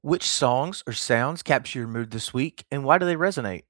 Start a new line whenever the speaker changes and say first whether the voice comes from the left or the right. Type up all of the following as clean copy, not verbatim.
right: Which songs or sounds capture your mood this week and why do they resonate?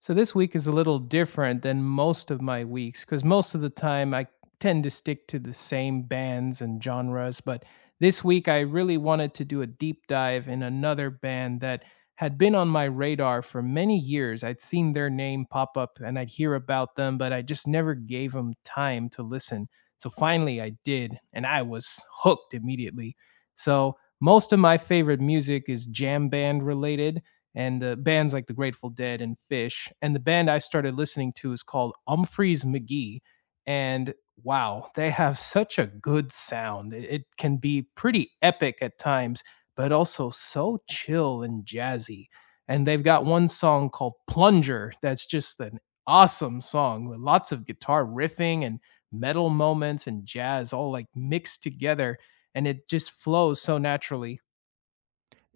left: So this week is a little different than most of my weeks because most of the time I tend to stick to the same bands and genres. But this week I really wanted to do a deep dive in another band that had been on my radar for many years. I'd seen their name pop up and I'd hear about them, but I just never gave them time to listen. So finally I did, and I was hooked immediately. So most of my favorite music is jam band related and bands like the Grateful Dead and Fish. And the band I started listening to is called Umphreys McGee. And wow, they have such a good sound. It can be pretty epic at times, but also so chill and jazzy. And they've got one song called Plunger that's just an awesome song with lots of guitar riffing and metal moments and jazz all like mixed together. And it just flows so naturally.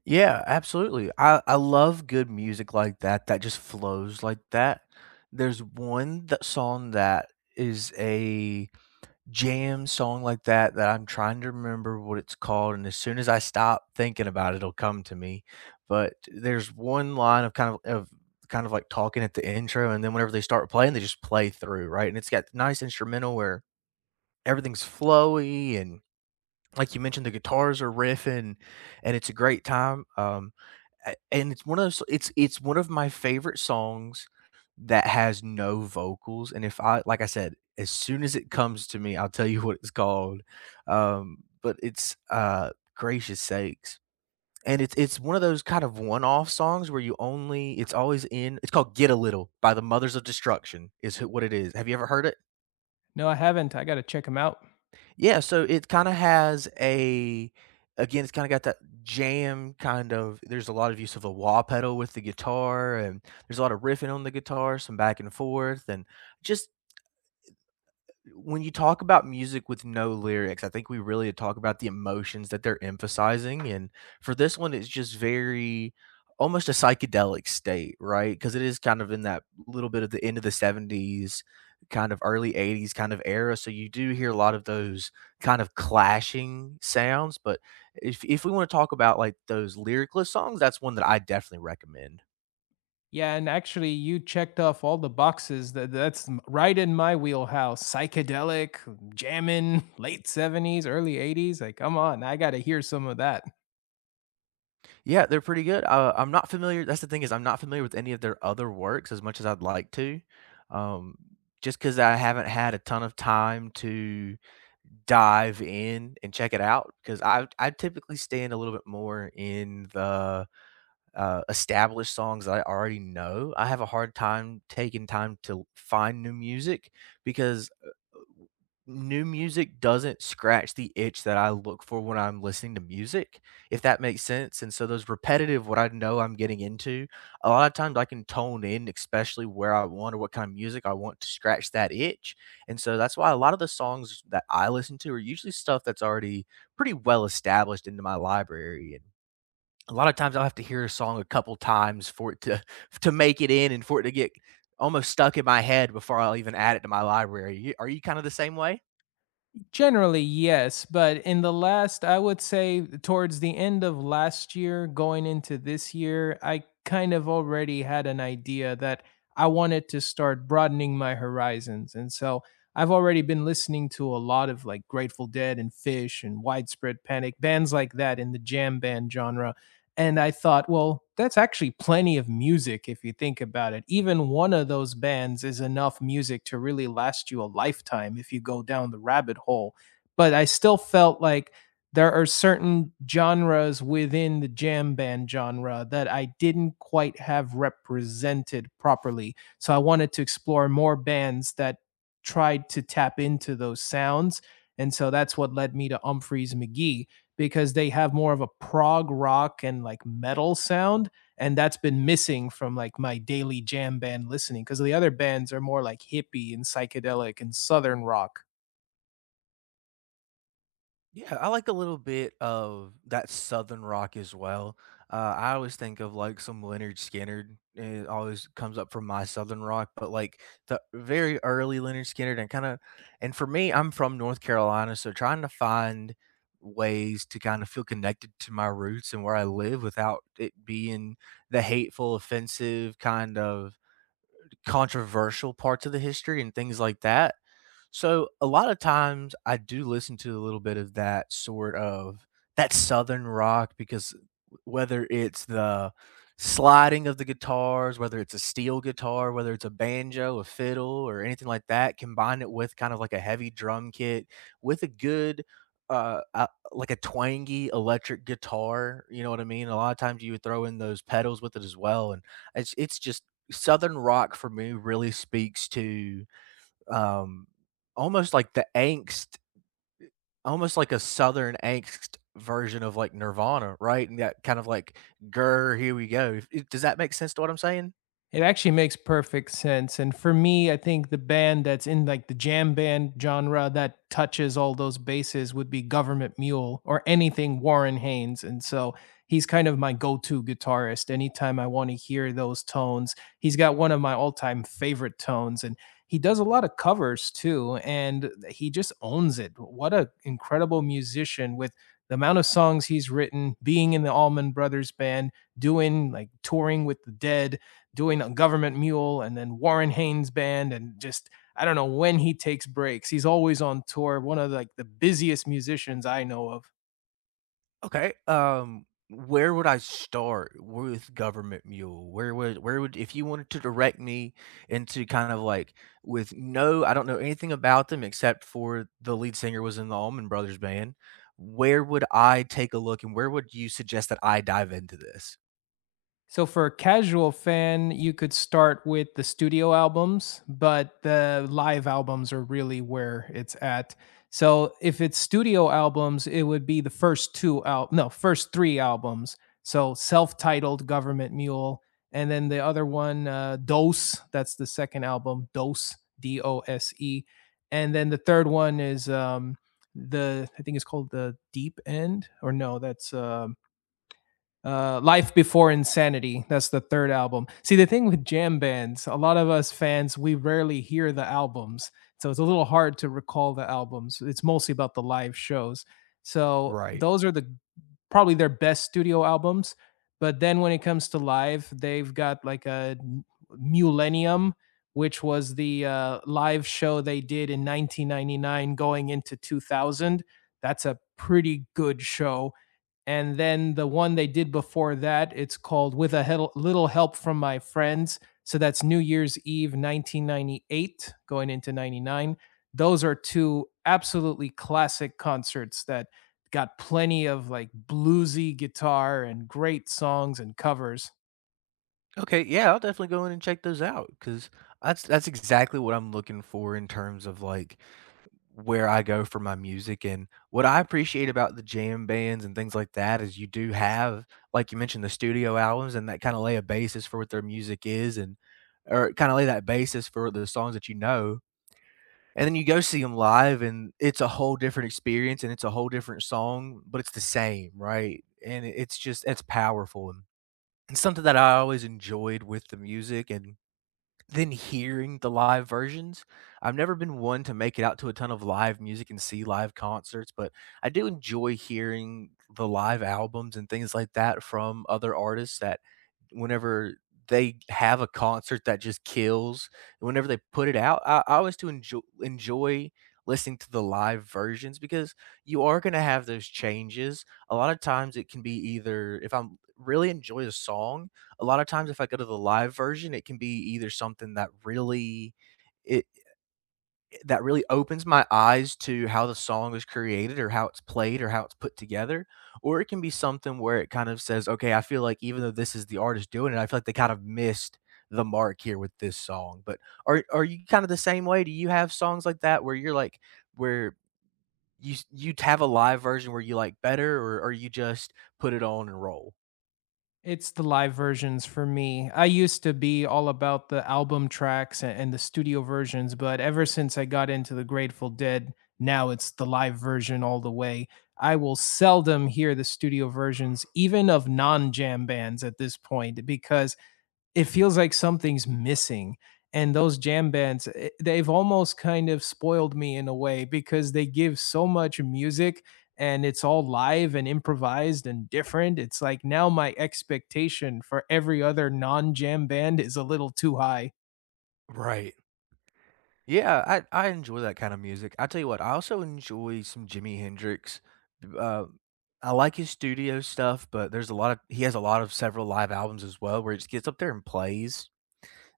right: Yeah, absolutely. I love good music like that, that just flows like that. There's one that song that is a jam song like that that I'm trying to remember what it's called. And as soon as I stop thinking about it, it'll come to me. But there's one line of kind of like talking at the intro. And then whenever they start playing, they just play through, right? And it's got nice instrumental where everything's flowy and, like you mentioned, the guitars are riffing, and it's a great time. And it's one of those. It's one of my favorite songs that has no vocals. And if I, like I said, as soon as it comes to me, I'll tell you what it's called. But it's gracious sakes, and it's one of those kind of one-off songs where you only. It's always in. It's called "Get a Little" by the Mothers of Destruction. Is what it is. Have you ever heard it?
left: No, I haven't. I got to check them out.
right: Yeah, so it kinda has a, again, it's kinda got that jam kind of, there's a lot of use of a wah pedal with the guitar, and there's a lot of riffing on the guitar, some back and forth, and just, when you talk about music with no lyrics, I think we really talk about the emotions that they're emphasizing. And for this one, it's just very almost a psychedelic state, right? Because it is kind of in that little bit of the end of the 70s, kind of early 80s kind of era. So you do hear a lot of those kind of clashing sounds. But if we want to talk about like those lyricless songs, that's one that I definitely recommend.
left: Yeah, and actually, you checked off all the boxes. That's right in my wheelhouse. Psychedelic, jamming, late '70s, early '80s. Like, come on, I got to hear some of that.
right: Yeah, they're pretty good. I'm not familiar, that's the thing, is I'm not familiar with any of their other works as much as I'd like to, um, just because I haven't had a ton of time to dive in and check it out. Because I typically stand a little bit more in the, established songs that I already know. I have a hard time taking time to find new music because new music doesn't scratch the itch that I look for when I'm listening to music, if that makes sense. And so those repetitive, what I know I'm getting into, a lot of times I can tone in, especially where I want or what kind of music I want to scratch that itch. And so that's why a lot of the songs that I listen to are usually stuff that's already pretty well established into my library, and a lot of times I'll have to hear a song a couple times for it to to make it in and for it to get almost stuck in my head before I'll even add it to my library. Are you kind of the same way?
left: Generally, yes, but in the last, I would say towards the end of last year, going into this year, I kind of already had an idea that I wanted to start broadening my horizons. And so I've already been listening to a lot of like Grateful Dead and Fish and Widespread Panic, bands like that in the jam band genre. And I thought, well, that's actually plenty of music if you think about it. Even one of those bands is enough music to really last you a lifetime if you go down the rabbit hole. But I still felt like there are certain genres within the jam band genre that I didn't quite have represented properly. So I wanted to explore more bands that tried to tap into those sounds. And so that's what led me to Humphreys McGee because they have more of a prog rock and like metal sound, and that's been missing from like my daily jam band listening because the other bands are more like hippie and psychedelic and southern rock.
right: Yeah, I like a little bit of that southern rock as well. I always think of like some Leonard Skinner. It always comes up from my southern rock, but like the very early Leonard Skinner, and kind of, and for me, I'm from North Carolina, so trying to find ways to kind of feel connected to my roots and where I live without it being the hateful, offensive, kind of controversial parts of the history and things like that. So a lot of times I do listen to a little bit of that sort of that southern rock, because whether it's the sliding of the guitars, whether it's a steel guitar, whether it's a banjo, a fiddle, or anything like that, combine it with kind of like a heavy drum kit with a good uh, uh like a twangy electric guitar, you know what I mean? A lot of times you would throw in those pedals with it as well, and it's just southern rock for me really speaks to um, almost like the angst, almost like a southern angst version of like Nirvana, right? And that kind of like, "Grr, here we go." Does that make sense to what I'm saying?
left: It actually makes perfect sense. And for me, I think the band that's in like the jam band genre that touches all those bases would be Government Mule or anything Warren Haynes. And so he's kind of my go to guitarist. Anytime I want to hear those tones, he's got one of my all time favorite tones. And he does a lot of covers too. And he just owns it. What an incredible musician with the amount of songs he's written, being in the Allman Brothers band, doing like touring with the dead, doing a Government Mule and then Warren Haynes band and just I don't know when he takes breaks. He's always on tour, one of the, like the busiest musicians I know of.
right: Okay. Where would I start with Government Mule? Where would if you wanted to direct me into kind of like, with, no, I don't know anything about them except for the lead singer was in the Allman Brothers Band. Where would I take a look, and where would you suggest that I dive into this?
left: So for a casual fan, you could start with the studio albums, but the live albums are really where it's at. So if it's studio albums, it would be the first two out no, first three albums. So self-titled Government Mule, and then the other one Dose, that's the second album, Dose, D O S E. And then the third one is the I think it's called the Deep End or no, that's Life Before Insanity. That's the third album. See, the thing with jam bands, a lot of us fans, we rarely hear the albums. So it's a little hard to recall the albums. It's mostly about the live shows. So
right: Right.
left: those are the probably their best studio albums. But then when it comes to live, they've got like a Millennium, which was the live show they did in 1999 going into 2000. That's a pretty good show, and then the one they did before that, it's called Little Help From My Friends, so that's new year's eve 1998 going into 99. Those are two absolutely classic concerts that got plenty of like bluesy guitar and great songs and covers.
right: Okay, yeah, I'll definitely go in and check those out because that's exactly what I'm looking for in terms of like where I go for my music, and what I appreciate about the jam bands and things like that is you do have, like you mentioned, the studio albums, and that kinda lay a basis for what their music is and or kinda lay that basis for the songs that you know, and then you go see them live, and it's a whole different experience, and it's a whole different song, but it's the same, right? And it's just it's powerful, and something that I always enjoyed with the music and than hearing the live versions. I've never been one to make it out to a ton of live music and see live concerts, but I do enjoy hearing the live albums and things like that from other artists that whenever they have a concert that just kills, whenever they put it out, I always do enjoy listening to the live versions because you are going to have those changes. A lot of times it can be either if I'm really enjoy a song, a lot of times if I go to the live version, it can be either something that really it that really opens my eyes to how the song is created or how it's played or how it's put together, or it can be something where it kind of says, "Okay, I feel like even though this is the artist doing it, I feel like they kind of missed the mark here with this song." But are you kind of the same way? Do you have songs like that where you're like, where you have a live version where you like better, or are you just put it on and roll?
left: It's the live versions for me. I used to be all about the album tracks and the studio versions, but ever since I got into the Grateful Dead, now it's the live version all the way. I will seldom hear the studio versions, even of non jam bands at this point, because it feels like something's missing. And those jam bands, eh, they've almost kind of spoiled me in a way because they give so much music, and it's all live and improvised and different. It's like now my expectation for every other non jam band is a little too high.
right: Right. Yeah, I enjoy that kind of music. I tell you what, I also enjoy some Jimi Hendrix. B- Uh, I like his studio stuff, but there's a lot of, he has a lot of several live albums as well where he just gets up there and plays.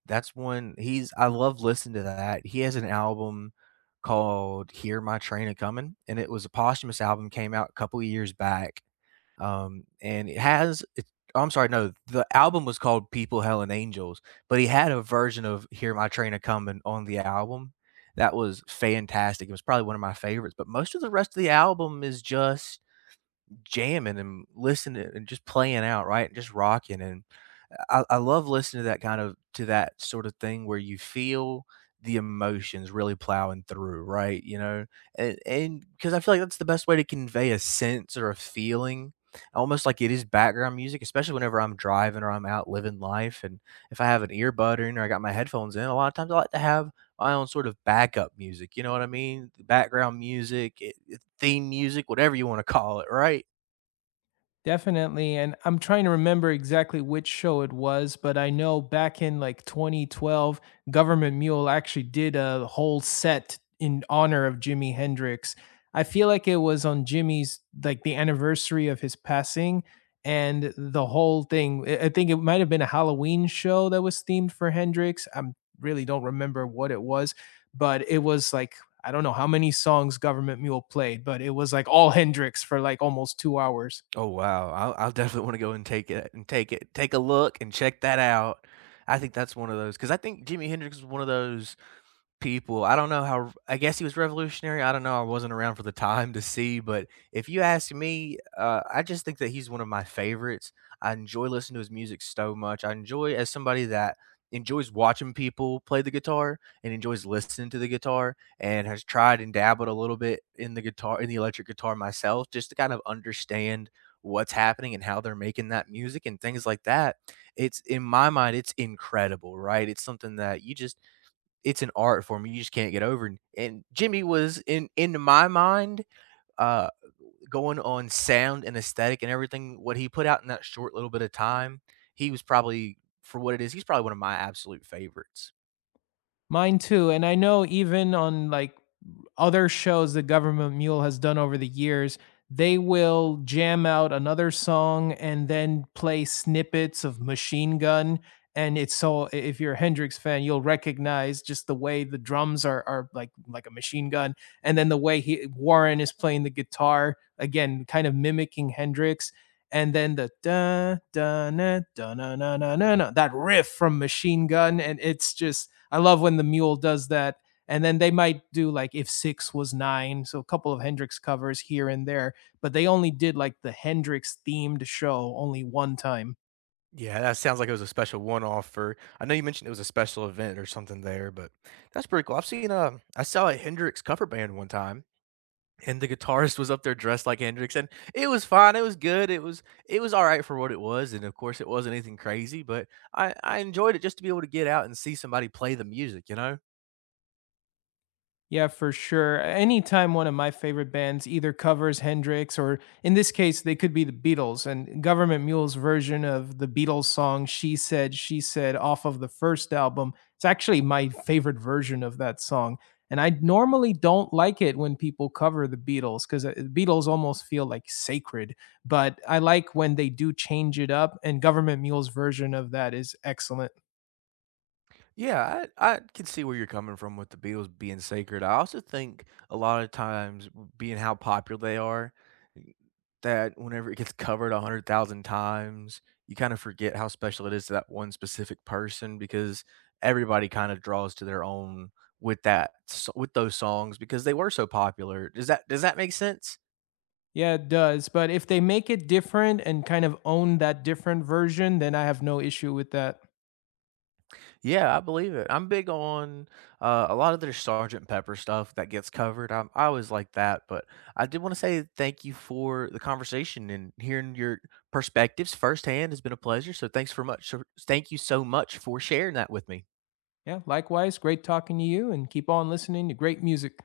right: That's one, he's, I love listening to that. He has an album called "Hear My Train a Comin'," and it was a posthumous album, came out a couple of years back, and it has it, oh, I'm sorry, no, the album was called People, Hell, and Angels, but he had a version of Hear My Train a Coming on the album that was fantastic, it was probably one of my favorites, but most of the rest of the album is just jamming and listening and just playing out, right? And just rocking. And I love listening to that kind of, to that sort of thing where you feel the emotions really plowing through, right? You know, and because I feel like that's the best way to convey a sense or a feeling, almost like it is background music, especially whenever I'm driving or I'm out living life. And if I have an earbud in or I got my headphones in, a lot of times I like to have my own sort of backup music. You know what I mean? Background music, theme music, whatever you want to call it, right?
left: Definitely, and I'm trying to remember exactly which show it was, but I know back in, like, 2012, Government Mule actually did a whole set in honor of Jimi Hendrix. I feel like it was on Jimmy's like, the anniversary of his passing, and the whole thing I think it might have been a Halloween show that was themed for Hendrix, I really don't remember what it was, but it was, like, I don't know how many songs Government Mule played, but it was, like, all Hendrix for, like, almost 2 hours.
right: Oh, wow. I'll definitely wanna go and take it and take a look and check that out. I think that's one of those because I think Jimi Hendrix was one of those people. I don't know how, I guess he was revolutionary. I don't know. I wasn't around for the time to see, but if you ask me, I just think that he's one of my favorites. I enjoy listening to his music so much. I enjoy as somebody that enjoys watching people play the guitar and enjoys listening to the guitar and has tried and dabbled a little bit in the guitar, in the electric guitar myself, just to kind of understand what's happening and how they're making that music and things like that. It's, in my mind, it's incredible, right? It's something that you just, it's an art form you just can't get over. And Jimmy was, in my mind, uh, going on sound and aesthetic and everything. What he put out in that short little bit of time, he was probably, for what it is, he's probably one of my absolute favorites.
left: Mine too. And I know even on like other shows the Government Mule has done over the years, they will jam out another song and then play snippets of Machine Gun. And it's so if you're a Hendrix fan, you'll recognize just the way the drums are like a machine gun, and then the way he Warren is playing the guitar again, kind of mimicking Hendrix, and then the da da na da na na na na na that riff from Machine Gun, and it's just I love when the mule does that. And then they might do like if six was nine, so a couple of Hendrix covers here and there, but they only did like the Hendrix themed show only one time.
right: Yeah, that sounds like it was a special one-off for. I know you mentioned it was a special event or something there, but that's pretty cool. I've seen. I saw a Hendrix cover band one time. And the guitarist was up there dressed like Hendrix, and it was fine, it was good, it was alright for what it was, and of course, it wasn't anything crazy, but I enjoyed it just to be able to get out and see somebody play the music, you know?
left: Yeah, for sure. Anytime one of my favorite bands either covers Hendrix or, in this case, they could be the Beatles, and Government Mule's version of the Beatles song She Said, She Said off of the first album. It's actually my favorite version of that song. And I normally don't like it when people cover the Beatles because the Beatles almost feel like sacred. But I like when they do change it up, and Government Mule's version of that is excellent.
right: Yeah, I can see where you're coming from with the Beatles being sacred. I also think a lot of times, being how popular they are, that whenever it gets covered 100,000 times, you kind of forget how special it is to that one specific person because everybody kind of draws to their own with with those songs because they were so popular. Does that make sense?
left: Yeah, it does. But if they make it different and kind of own that different version, then I have no issue with that.
right: Yeah, I believe it. I'm big on a lot of their Sergeant Pepper stuff that gets covered. I always like that, but I did want to say thank you for the conversation, and hearing your perspectives firsthand has been a pleasure. So thanks for much. So thank you so much for sharing that with me.
left: Yeah, likewise, great talking to you and keep on listening to great music.